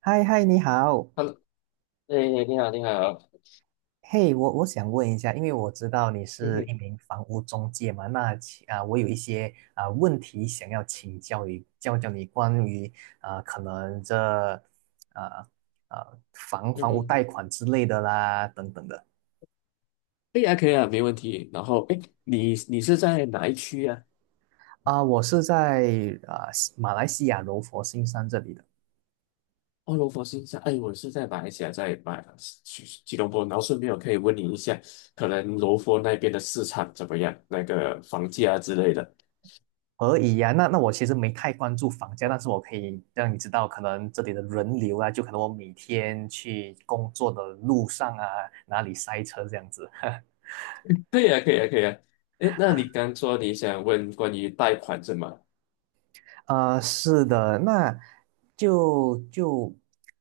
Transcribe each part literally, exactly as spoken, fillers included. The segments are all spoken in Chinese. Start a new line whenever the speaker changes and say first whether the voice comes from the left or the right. right: 嗨嗨，你好，
left: Hello，哎，你好，你好，
right: 嘿，我我想问一下，因为我知道你
left: 嗯
right: 是一
left: 哼，
right: 名房屋中介嘛，那其啊、我有一些啊、问题想要请教你，教教你关于啊、可能这啊啊房
left: 嗯
right: 房屋
left: 哼，
right: 贷款之类的啦，等等的
left: 哎呀，可以啊，没问题。然后，哎，你你是在哪一区啊？
right: 啊、我是在啊、马来西亚柔佛新山这里的。
left: 哦，罗佛新山，哎，我是在马来西亚，在马吉吉隆坡。然后顺便我可以问你一下，可能罗佛那边的市场怎么样？那个房价之类的。
right: 而已呀，那那我其实没太关注房价，但是我可以让你知道，可能这里的人流啊，就可能我每天去工作的路上啊，哪里塞车这样子。
left: 可以啊，可以啊，可以啊。哎，那你刚说你想问关于贷款是吗？
right: 啊，是的，那就就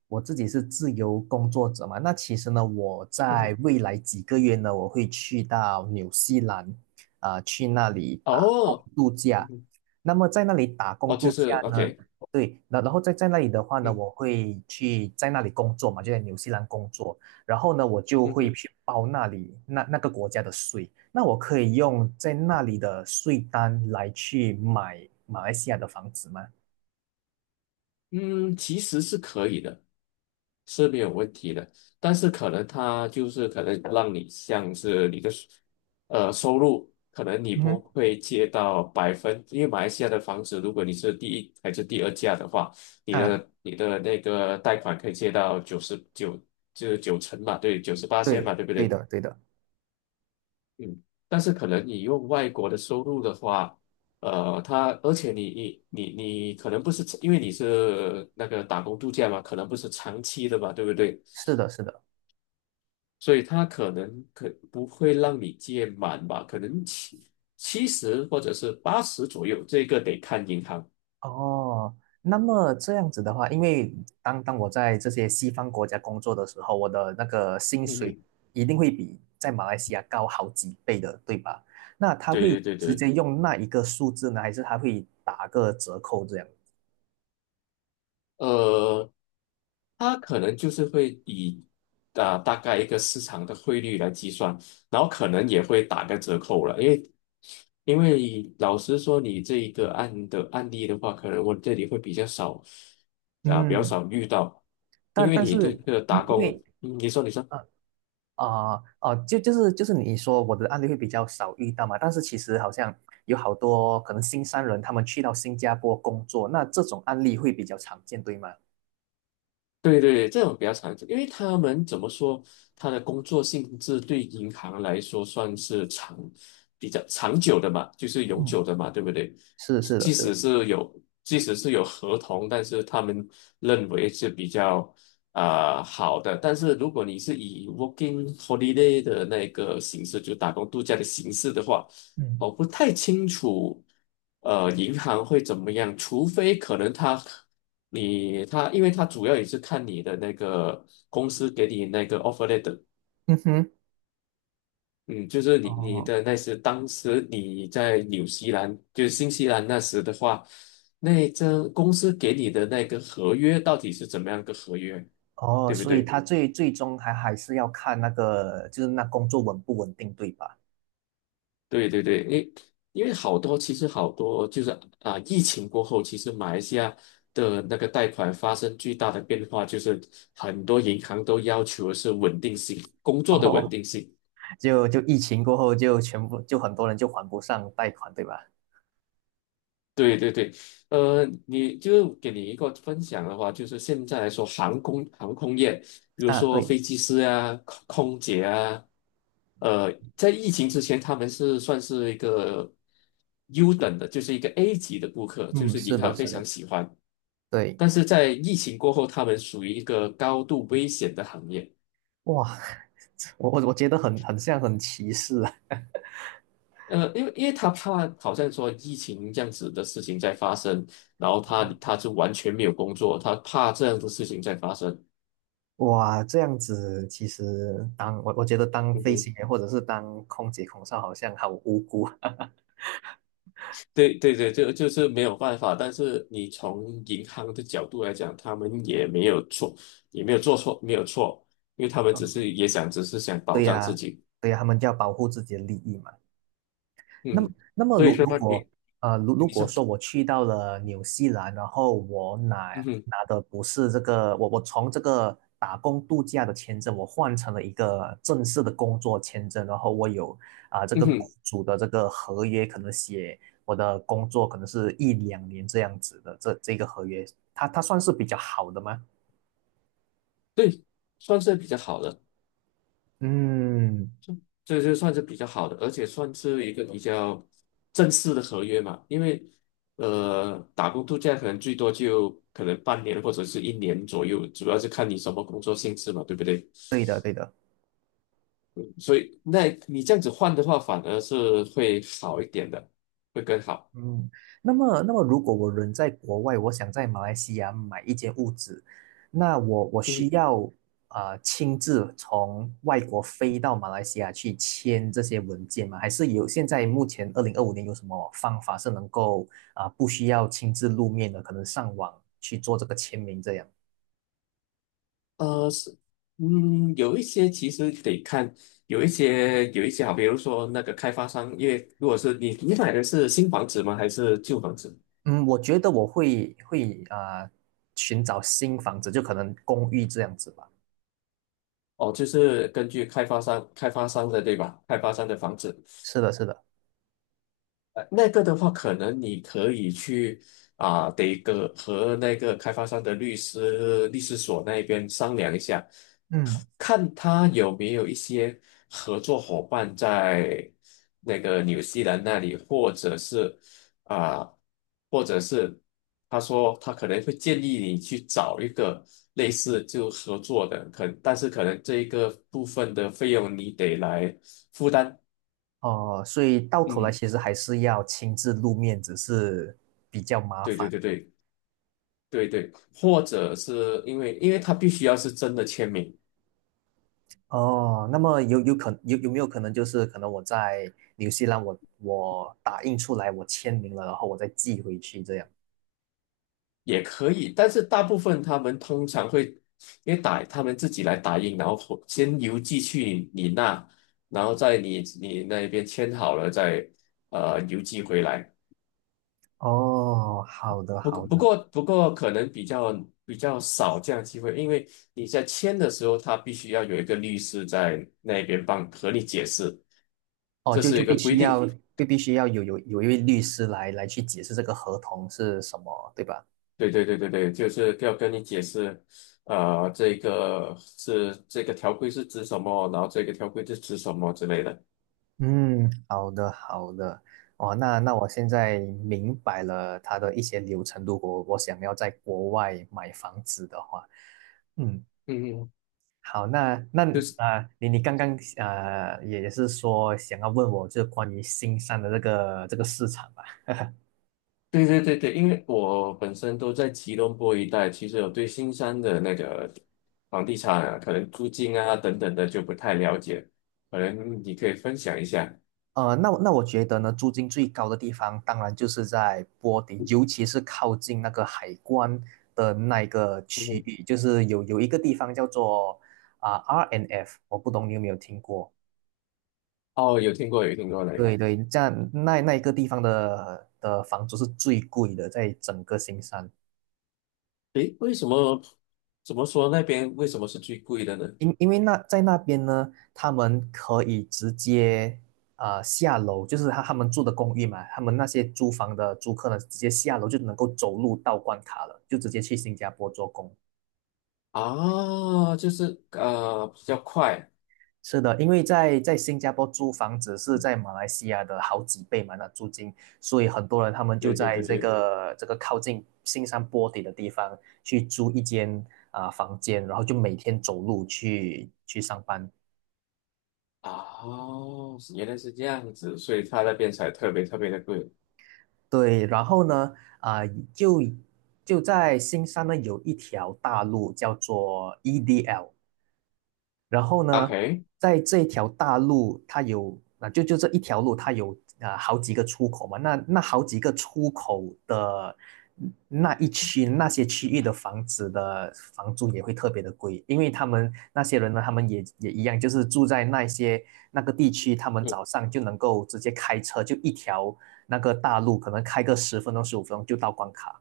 right: 我自己是自由工作者嘛，那其实呢，我
left: 嗯
right: 在
left: 哼，
right: 未来几个月呢，我会去到纽西兰，啊、去那里打
left: 哦，
right: 度
left: 嗯
right: 假。
left: 哼，
right: 那么在那里打
left: 哦，
right: 工
left: 就
right: 度假
left: 是
right: 呢？
left: OK，
right: 对，那然后在在那里的话呢，
left: 嗯
right: 我会去在那里工作嘛，就在纽西兰工作。然后呢，我就
left: 嗯
right: 会
left: 哼，
right: 去报那里那那个国家的税。那我可以用在那里的税单来去买马来西亚的房子吗？
left: 嗯，其实是可以的。是没有问题的，但是可能它就是可能让你像是你的收呃收入，可能你
right: 嗯
left: 不
right: 哼，
left: 会借到百分，因为马来西亚的房子，如果你是第一还是第二价的话，你
right: 啊，
left: 的你的那个贷款可以借到九十九就是九成嘛，对，九十八千
right: 对，
left: 嘛，对不
right: 对
left: 对？
right: 的，对的，
left: 嗯，但是可能你用外国的收入的话，呃，他，而且你你你你可能不是因为你是那个打工度假嘛，可能不是长期的嘛，对不对？
right: 是的，是的。
left: 所以它可能可不会让你借满吧，可能七七十或者是八十左右，这个得看银行。
right: 哦，那么这样子的话，因为当当我在这些西方国家工作的时候，我的那个薪
left: 嗯
right: 水
left: 哼，
right: 一定会比在马来西亚高好几倍的，对吧？那他
left: 对
right: 会
left: 对对
right: 直
left: 对，
right: 接用那一个数字呢，还是他会打个折扣这样？
left: 呃，它可能就是会以啊、大概一个市场的汇率来计算，然后可能也会打个折扣了，因为因为老实说，你这一个案的案例的话，可能我这里会比较少啊、比较
right: 嗯，
left: 少遇到，因
right: 但
left: 为
right: 但
left: 你这
right: 是
left: 个
right: 因
left: 打
right: 因为
left: 工。
right: 呃啊哦，就就是就是你说我的案例会比较少遇到嘛，但是其实好像有好多可能新三轮他们去到新加坡工作，那这种案例会比较常见，对吗？
left: 对对，这种比较常久，因为他们怎么说，他的工作性质对银行来说算是长、比较长久的嘛，就是永
right: 嗯。
left: 久的嘛，对不对？
right: 是的，是的，
left: 即
right: 是
left: 使
right: 的。
left: 是有，即使是有合同，但是他们认为是比较啊、好的。但是如果你是以 working holiday 的那个形式，就打工度假的形式的话，
right: 嗯，
left: 我不太清楚，呃，银行会怎么样，除非可能他。你他，因为他主要也是看你的那个公司给你那个 offer letter，
right: 嗯哼，
left: 嗯，就是你你
right: 哦，
left: 的那时当时你在纽西兰，就是新西兰那时的话，那这公司给你的那个合约到底是怎么样个合约，
right: 哦，
left: 对不
right: 所以
left: 对？
right: 他最最终还还是要看那个，就是那工作稳不稳定，对吧？
left: 对对对，因因为好多其实好多就是啊，疫情过后，其实马来西亚的那个贷款发生巨大的变化，就是很多银行都要求的是稳定性，工作的稳
right: 哦，
left: 定性。
right: 就就疫情过后，就全部就很多人就还不上贷款，对吧？
left: 对对对，呃，你就给你一个分享的话，就是现在来说，航空航空业，比如
right: 啊，
left: 说
right: 对，
left: 飞机师啊、空空姐啊，呃，在疫情之前，他们是算是一个优等的，就是一个 A 级的顾客，就
right: 嗯，
left: 是
right: 是
left: 银行
right: 的，
left: 非
right: 是的，
left: 常喜欢。
right: 对，
left: 但是在疫情过后，他们属于一个高度危险的行业。
right: 哇，我我我觉得很很像很歧视啊，
left: 呃，因为因为他怕好像说疫情这样子的事情在发生，然后他他就完全没有工作，他怕这样的事情在发生。
right: 哇，这样子其实当我我觉得当
left: 嗯
right: 飞行
left: 哼
right: 员或者是当空姐空少好像好无辜，
left: 对对对，就就是没有办法。但是你从银行的角度来讲，他们也没有错，也没有做错，没有错，因为他们只是 也想，只是想保
right: 对
left: 障自
right: 呀，
left: 己。
right: 对呀，他们就要保护自己的利益嘛。那么，
left: 嗯，
right: 那么
left: 所以
right: 如
left: 说
right: 如果
left: 你
right: 呃，如如
left: 你
right: 果
left: 说，
right: 说我去到了纽西兰，然后我拿
left: 嗯哼
right: 拿的不是这个，我我从这个打工度假的签证，我换成了一个正式的工作签证，然后我有啊、这
left: 嗯
right: 个雇
left: 哼，
right: 主的这个合约，可能写我的工作可能是一两年这样子的，这这个合约，它它算是比较好的吗？
left: 对，算是比较好的，
right: 嗯，
left: 这就算是比较好的，而且算是一个比较正式的合约嘛。因为呃，打工度假可能最多就可能半年或者是一年左右，主要是看你什么工作性质嘛，对不对？
right: 对的，对的。
left: 所以那你这样子换的话，反而是会好一点的，会更好。
right: 嗯，那么，那么如果我人在国外，我想在马来西亚买一间屋子，那我我需
left: 嗯，
right: 要呃亲自从外国飞到马来西亚去签这些文件吗？还是有现在目前二零二五年有什么方法是能够啊、不需要亲自露面的，可能上网去做这个签名这样？
left: 呃，是，嗯，有一些其实得看，有一些有一些好，比如说那个开发商，因为如果是你你买的是新房子吗？还是旧房子？
right: 嗯，我觉得我会会啊、寻找新房子，就可能公寓这样子吧。
left: 哦，就是根据开发商开发商的对吧？开发商的房子，
right: 是的，是的，
left: 呃，那个的话，可能你可以去啊，得个和那个开发商的律师律师所那边商量一下。
right: 嗯。
left: 看他有没有一些合作伙伴在那个纽西兰那里，或者是啊、或者是他说他可能会建议你去找一个类似就合作的，可但是可能这一个部分的费用你得来负担。
right: 哦，所以到头来
left: 嗯，
right: 其实还是要亲自露面，只是比较麻
left: 对对
right: 烦。
left: 对对对对，或者是因为因为他必须要是真的签名。
right: 哦，那么有有可有有没有可能就是可能我在纽西兰我我打印出来我签名了，然后我再寄回去这样？
left: 也可以，但是大部分他们通常会因为打他们自己来打印，然后回先邮寄去你那，然后在你你那边签好了再呃邮寄回来。
right: 哦，好的，
left: 不过
right: 好
left: 不
right: 的。
left: 过不过可能比较比较少这样的机会，因为你在签的时候，他必须要有一个律师在那边帮和你解释，
right: 哦，
left: 这
right: 就
left: 是
right: 就
left: 一个
right: 必
left: 规
right: 须要
left: 定。
right: 就必须要有有有一位律师来来去解释这个合同是什么，对吧？
left: 对对对对对，就是要跟你解释，呃，这个是这个条规是指什么，然后这个条规是指什么之类的。
right: 嗯，好的，好的，哦，那那我现在明白了它的一些流程。如果我想要在国外买房子的话，嗯，
left: 嗯，嗯，
right: 好，那那
left: 就是
right: 啊、呃你你刚刚呃也也是说想要问我，就是关于新山的这个这个市场吧。
left: 对对对对，因为我本身都在吉隆坡一带，其实我对新山的那个房地产啊，可能租金啊等等的就不太了解，可能你可以分享一下。
right: 呃，那我那我觉得呢，租金最高的地方当然就是在波迪，尤其是靠近那个海关的那一个区
left: 嗯，
right: 域，就是有有一个地方叫做啊、R N F，我不懂你有没有听过？
left: 哦，有听过有听过那
right: 对，
left: 个，
right: 对，这样那那一个地方的的房租是最贵的，在整个新山。
left: 诶，为什么怎么说那边为什么是最贵的呢？
right: 因因为那在那边呢，他们可以直接呃下楼，就是他他们住的公寓嘛，他们那些租房的租客呢，直接下楼就能够走路到关卡了，就直接去新加坡做工。
left: 啊，就是呃比较快。
right: 是的，因为在在新加坡租房子是在马来西亚的好几倍嘛，那租金，所以很多人他们就
left: 对对
right: 在
left: 对
right: 这
left: 对，
right: 个这个靠近新山坡底的地方去租一间啊、房间，然后就每天走路去去上班。
left: 哦，原来是这样子，所以它那边才特别特别的贵。
right: 对，然后呢，啊、就就在新山呢有一条大路叫做 E D L，然后呢，
left: OK，
right: 在这条大路，它有啊，就就这一条路，它有啊好几个出口嘛。那那好几个出口的那一区那些区域的房子的房租也会特别的贵，因为他们那些人呢，他们也也一样，就是住在那些那个地区，他们
left: 嗯，
right: 早上就能够直接开车，就一条那个大路，可能开个十分钟十五分钟就到关卡。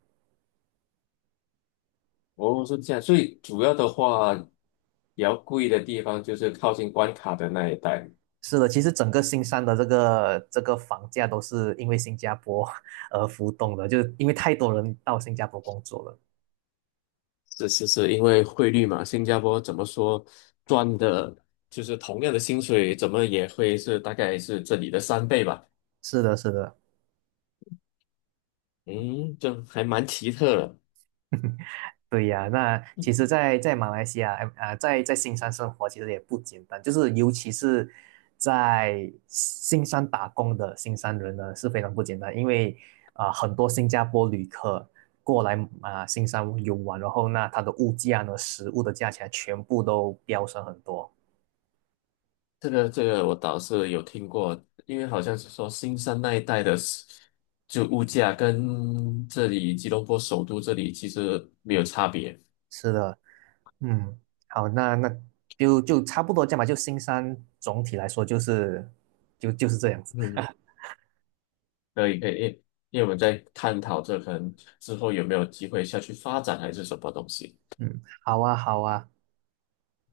left: 哦，是这样，所以主要的话，比较贵的地方就是靠近关卡的那一带。
right: 是的，其实整个新山的这个这个房价都是因为新加坡 而浮动的，就因为太多人到新加坡工作了。
left: 是是是，因为汇率嘛，新加坡怎么说赚的，就是同样的薪水，怎么也会是大概是这里的三倍吧。
right: 是的，是的，
left: 嗯，这还蛮奇特的。
right: 对呀。那其实在，在马来西亚，哎啊、在在新山生活其实也不简单，就是尤其是在新山打工的新山人呢是非常不简单，因为啊、很多新加坡旅客过来啊、新山游玩，然后那它的物价呢，食物的价钱全部都飙升很多。
left: 这个这个我倒是有听过，因为好像是说新山那一带的是，就物价跟这里吉隆坡首都这里其实没有差别。
right: 是的。嗯，好，那那就就差不多这样吧。就新山总体来说就是就就是这样子。
left: 嗯，可以可以，因为因为我们在探讨这可能之后有没有机会下去发展还是什么东西。
right: 嗯，好啊，好啊，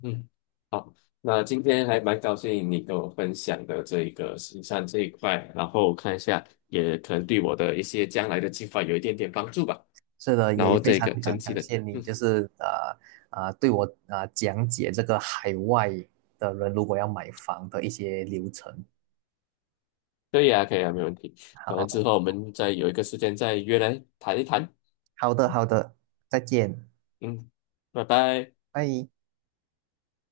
left: 嗯，好，那今天还蛮高兴你跟我分享的这一个新山这一块，然后看一下也可能对我的一些将来的计划有一点点帮助吧。
right: 是的，
left: 然
right: 也也
left: 后
right: 非
left: 这
right: 常
left: 个整
right: 感
left: 体
right: 感
left: 的。
right: 谢你，
left: 嗯。
right: 就是呃呃对我呃讲解这个海外的人如果要买房的一些流程。
left: 可以啊，可以啊，没问题。反正之
right: 好，
left: 后我们再有一个时间再约来谈一谈。
right: 好的，好的，再见，
left: 嗯，拜拜。
right: 拜。